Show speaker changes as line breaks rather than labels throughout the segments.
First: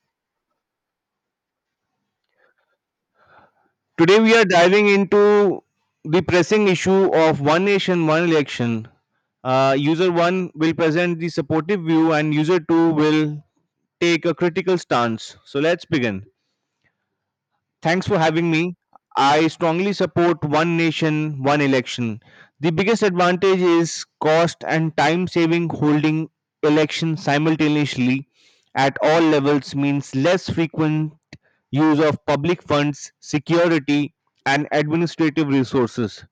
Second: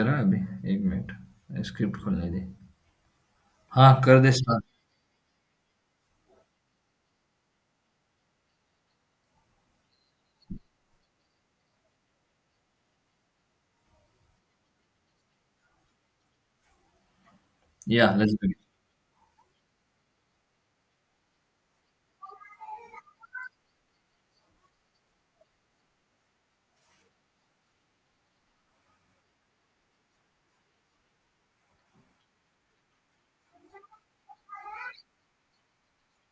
जरा अभी एक मिनट स्क्रिप्ट खोलने दे हाँ
Today
कर दे
we are
start
diving into the pressing issue of one nation, one election. User one will present the supportive view, and user two will take a critical stance. So let's begin. Thanks
yeah
for
let's
having
do
me. I strongly support one nation, one election. The biggest advantage is cost and time saving. Holding elections simultaneously at all levels means less frequent use of public funds, security, and administrative resources.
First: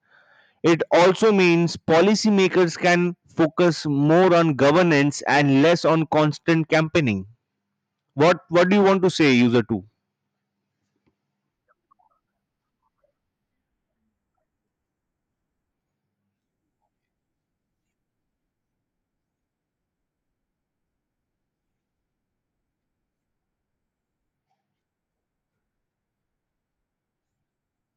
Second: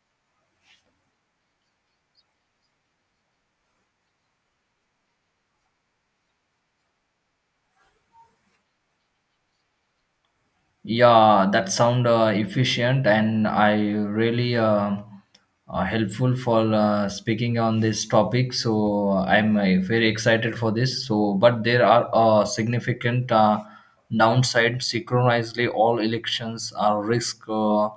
It also means policymakers can focus more on governance and less on constant campaigning. What do you want to say, user two?
Yeah, that sound efficient, and I really helpful for speaking on this topic. So I'm very excited for this. So, but there are significant downside. Synchronously, all elections are risk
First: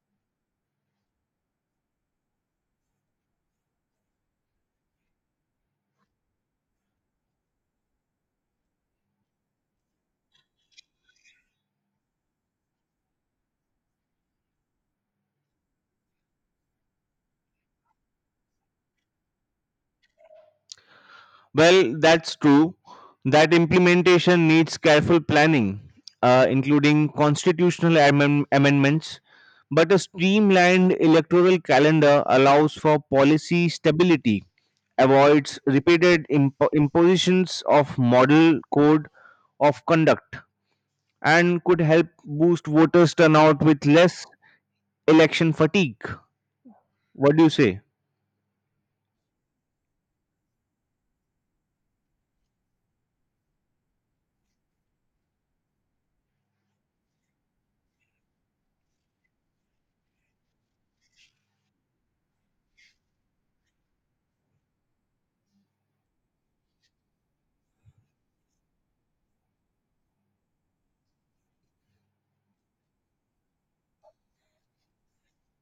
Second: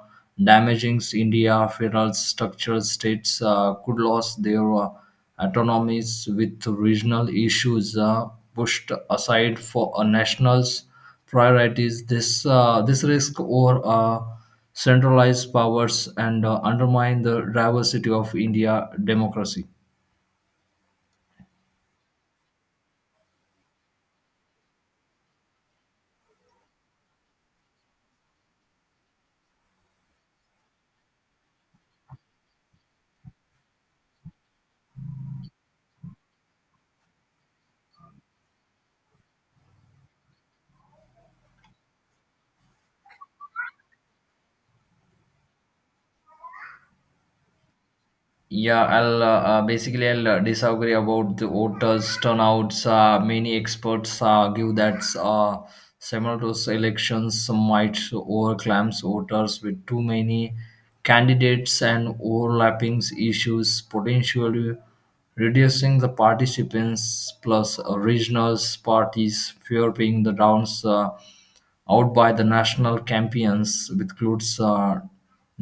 damaging India federal structural states could lose their. Autonomies with regional issues pushed aside for a national's priorities. This risk or centralized powers and undermine the diversity of India democracy.
Well, that's true. That implementation needs careful planning, including constitutional amendments. But a streamlined electoral calendar allows for policy stability, avoids repeated impositions of model code of conduct, and could help boost voters turnout with less election fatigue. What do you say?
Yeah, I'll basically I'll disagree about the voters' turnouts. Many experts argue that simultaneous elections might overclaim voters with too many candidates and overlapping issues, potentially reducing the participants. Plus, regional parties fear being the rounds out by the national campaigns, which includes.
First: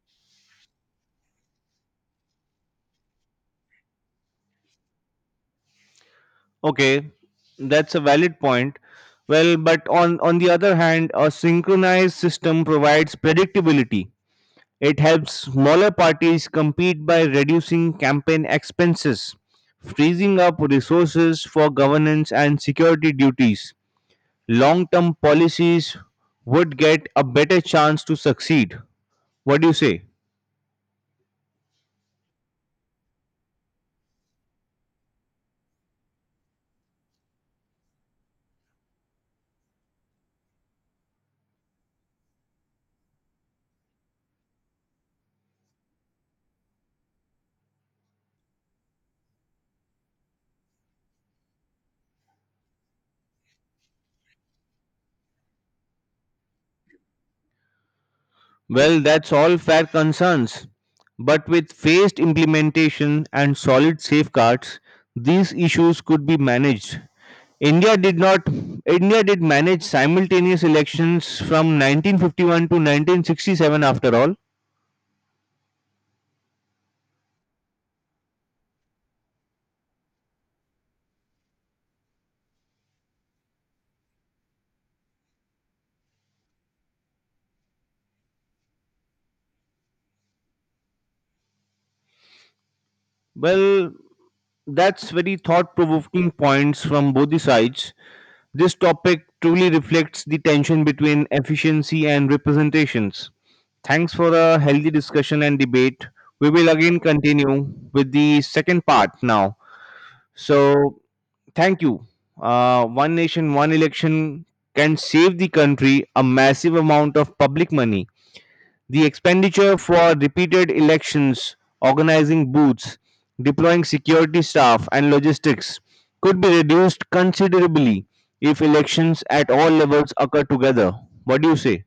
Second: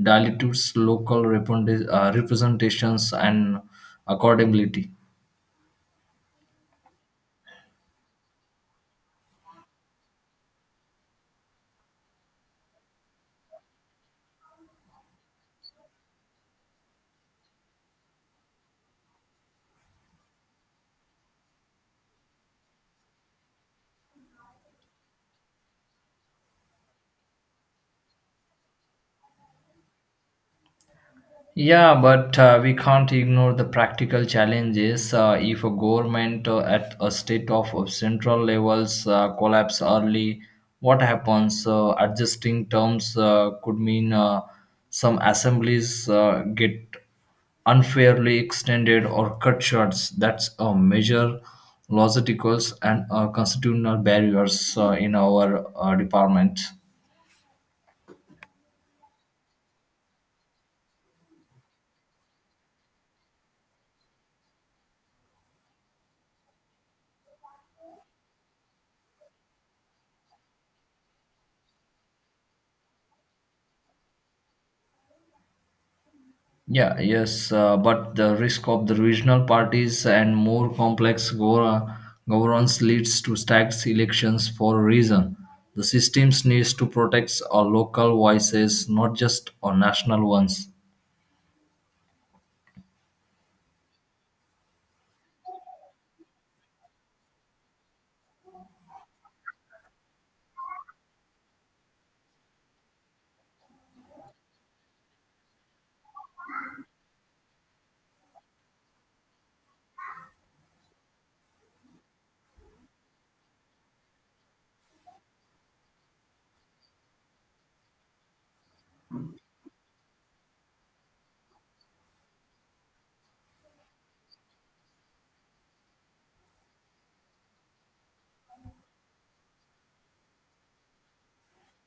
Dilutes local representations and accountability.
Okay, that's a valid point. Well, but on the other hand, a synchronized system provides predictability. It helps smaller parties compete by reducing campaign expenses, freezing up resources for governance and security duties. Long term policies would get a better chance to succeed. What do you say?
Yeah, but we can't ignore the practical challenges. If a government at a state of central levels collapse early, what happens? Adjusting terms could mean some assemblies get unfairly extended or cut short. That's a major logistical and constitutional barriers in our department.
Well, that's all fair concerns. But with phased implementation and solid safeguards, these issues could be managed. India did not India did manage simultaneous elections from 1951 to 1967 after all.
Yeah, yes, but the risk of the regional parties and more complex governance leads to stacked elections for a reason. The systems needs to protect our local voices, not just our national ones.
Well, that's very thought provoking points from both the sides. This topic truly reflects the tension between efficiency and representations. Thanks for a healthy discussion and debate. We will again continue with the second part now. So, thank you. One nation, one election can save the country a massive amount of public money. The expenditure for repeated elections, organizing booths, deploying security staff, and logistics could be reduced considerably if elections at all levels occur together. What do you say?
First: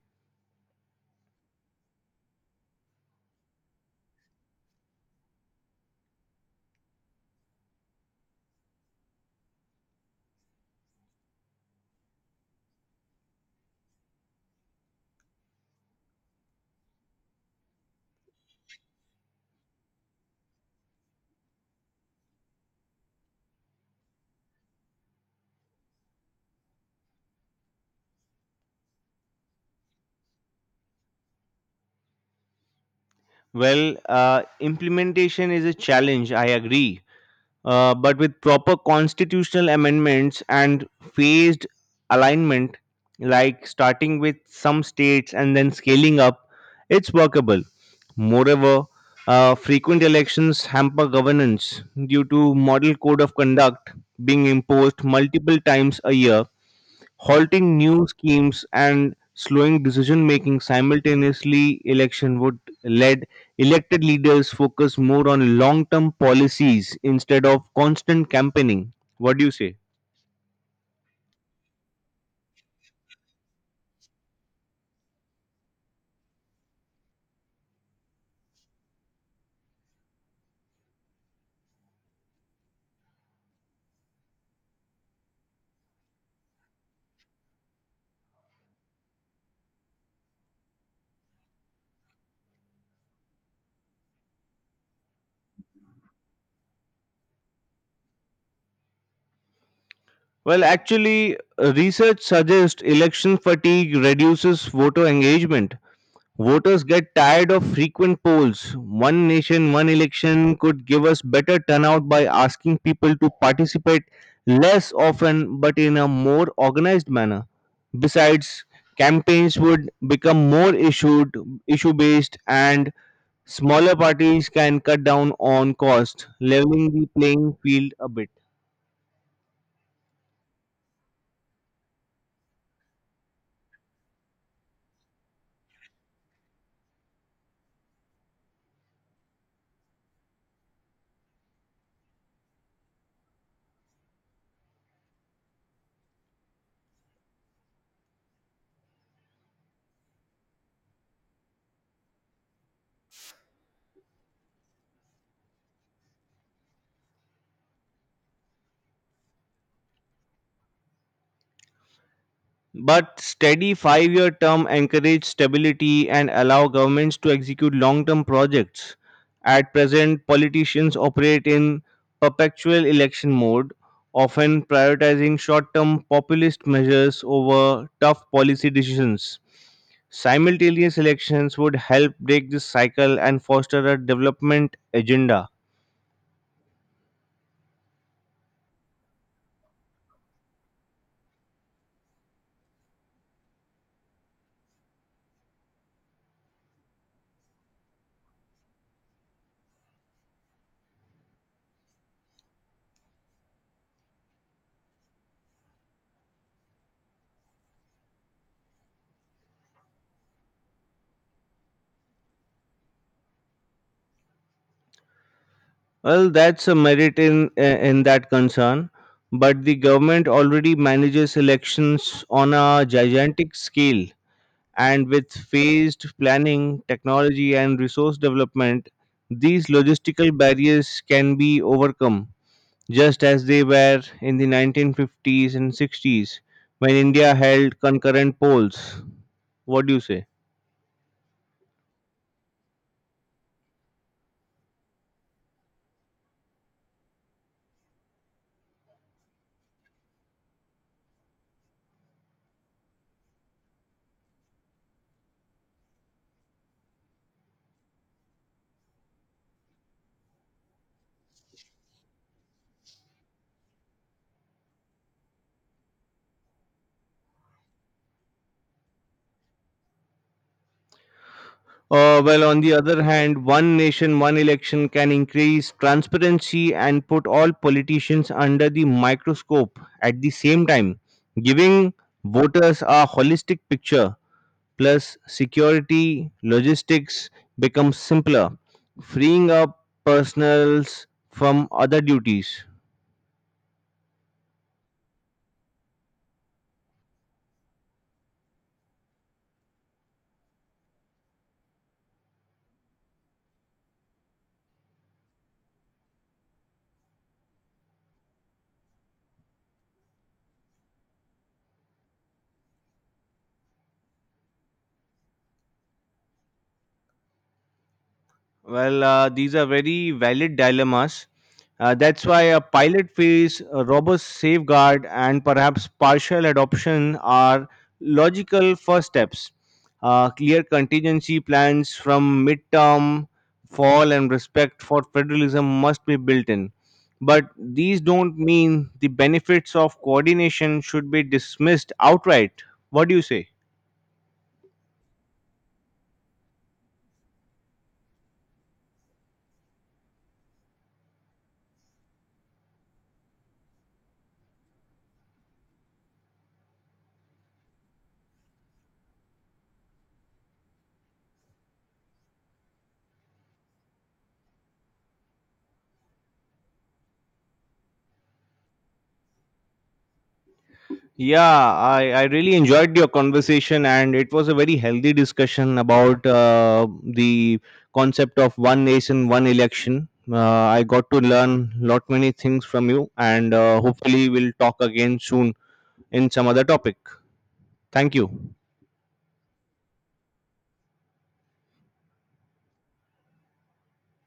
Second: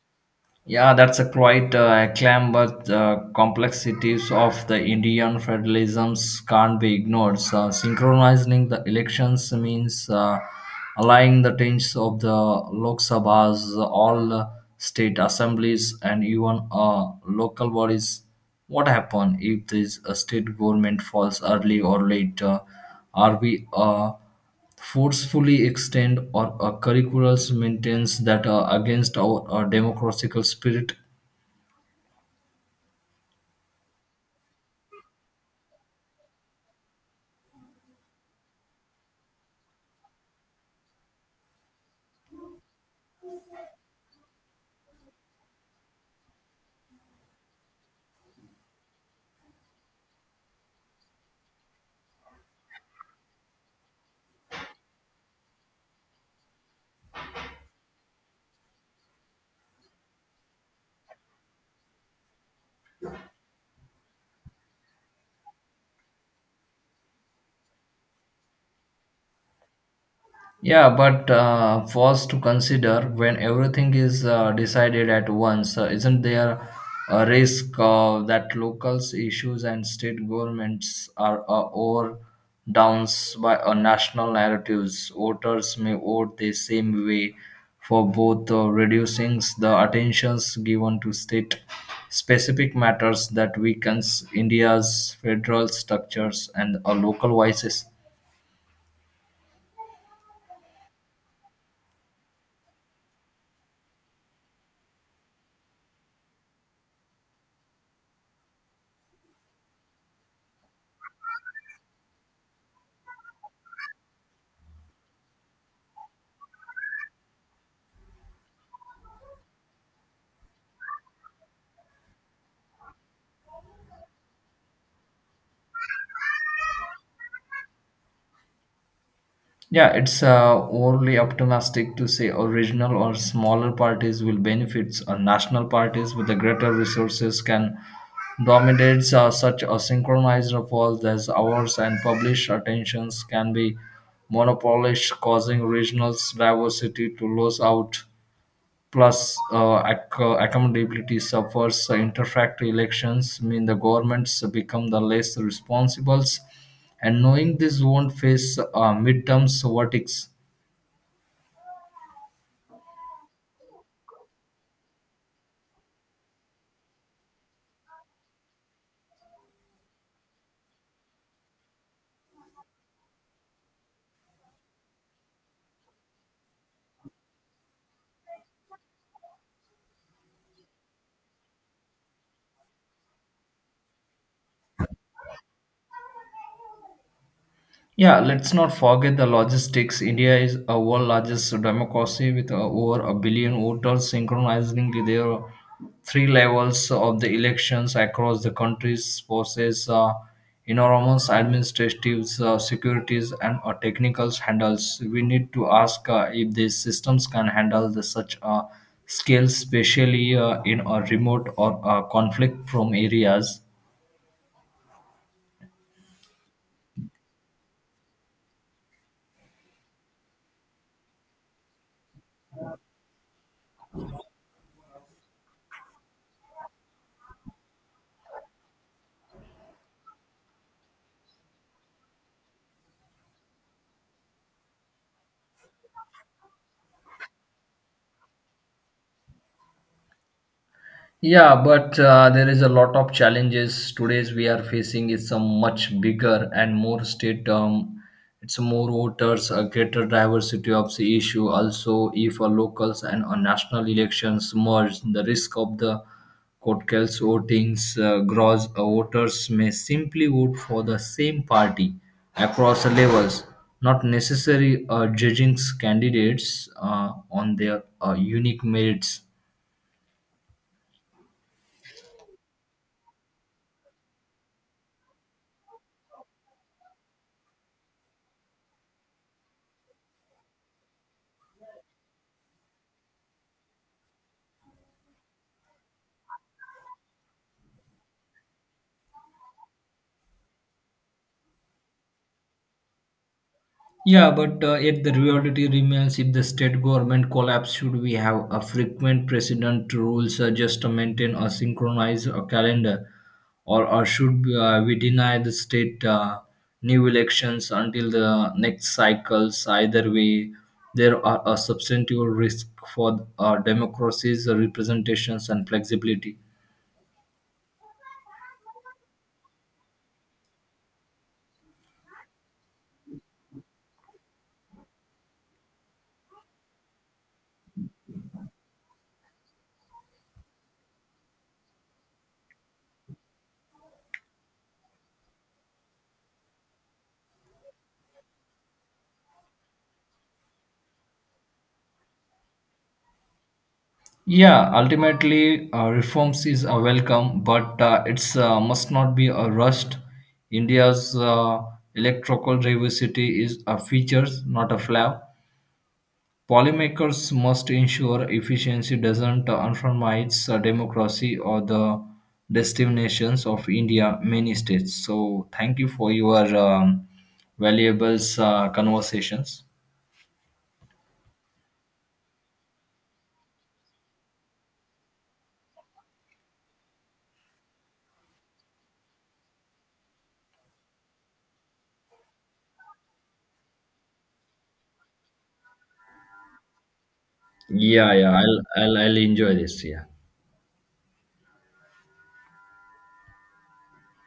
Yeah, that's a quite acclaim, but the complexities of the Indian federalisms can't be ignored. So, synchronizing the elections means aligning the changes of the Lok Sabhas, all state assemblies, and even local bodies. What happen if this state government falls early or late? Are we forcefully extend or curriculums maintains that are against our democratical spirit.
Well, implementation is a challenge, I agree. But with proper constitutional amendments and phased alignment, like starting with some states and then scaling up, it's workable. Moreover, frequent elections hamper governance due to model code of conduct being imposed multiple times a year, halting new schemes and slowing decision making simultaneously. Election would lead elected leaders focus more on long term policies instead of constant campaigning. What do you say?
Yeah, but first to consider when everything is decided at once, isn't there a risk that locals' issues and state governments are or downs by national narratives? Voters may vote the same way for both, reducing the attentions given to state-specific matters that weakens India's federal structures and local voices.
Well, actually, research suggests election fatigue reduces voter engagement. Voters get tired of frequent polls. One nation, one election could give us better turnout by asking people to participate less often but in a more organized manner. Besides, campaigns would become issue based, and smaller parties can cut down on cost, leveling the playing field a bit.
Yeah, it's overly optimistic to say original or smaller parties will benefit, or national parties with the greater resources can dominate such a synchronized polls as ours, and published attentions can be monopolized, causing regional diversity to lose out. Plus, accountability suffers. Interfactory elections mean the governments become the less responsible. And knowing this won't face midterms verdicts.
But steady five-year term encourage stability and allow governments to execute long-term projects. At present, politicians operate in perpetual election mode, often prioritizing short-term populist measures over tough policy decisions. Simultaneous elections would help break this cycle and foster a development agenda.
Yeah, let's not forget the logistics. India is a world largest democracy with over a billion voters synchronizing their three levels of the elections across the countries process enormous administrative securities and technical handles. We need to ask if these systems can handle the such a scale, especially in a remote or conflict-prone areas.
Well, that's a merit in in that concern, but the government already manages elections on a gigantic scale, and with phased planning, technology, and resource development, these logistical barriers can be overcome, just as they were in the 1950s and 60s when India held concurrent polls. What do you say?
Yeah, but there is a lot of challenges today's we are facing. It's a much bigger and more state it's more voters, a greater diversity of the issue. Also, if a locals and a national elections merge, the risk of the court case votings grows. Voters may simply vote for the same party across the levels, not necessarily judging candidates on their unique merits.
Well, on the other hand, one nation, one election can increase transparency and put all politicians under the microscope at the same time, giving voters a holistic picture. Plus, security, logistics become simpler, freeing up personals from other duties.
Yeah, but yet the reality remains if the state government collapse, should we have a frequent president rules just to maintain or synchronize a calendar, or should we deny the state new elections until the next cycles? Either way, there are a substantial risk for our democracies, representations, and flexibility.
Well, these are very valid dilemmas. That's why a pilot phase, a robust safeguard, and perhaps partial adoption are logical first steps. Clear contingency plans from midterm, fall, and respect for federalism must be built in. But these don't mean the benefits of coordination should be dismissed outright. What do you say?
Yeah, ultimately, reforms is a welcome, but it's must not be a rushed. India's electrical diversity is a feature, not a flaw. Policymakers must ensure efficiency doesn't undermine democracy or the destinations of India, many states. So, thank you for your valuable conversations.
Yeah, I really enjoyed your conversation, and it was a very healthy discussion about the concept of one nation, one election. I got to learn lot many things from you, and hopefully, we'll talk again soon in some other topic.
Yeah,
Thank you.
yeah, I'll enjoy this. Yeah.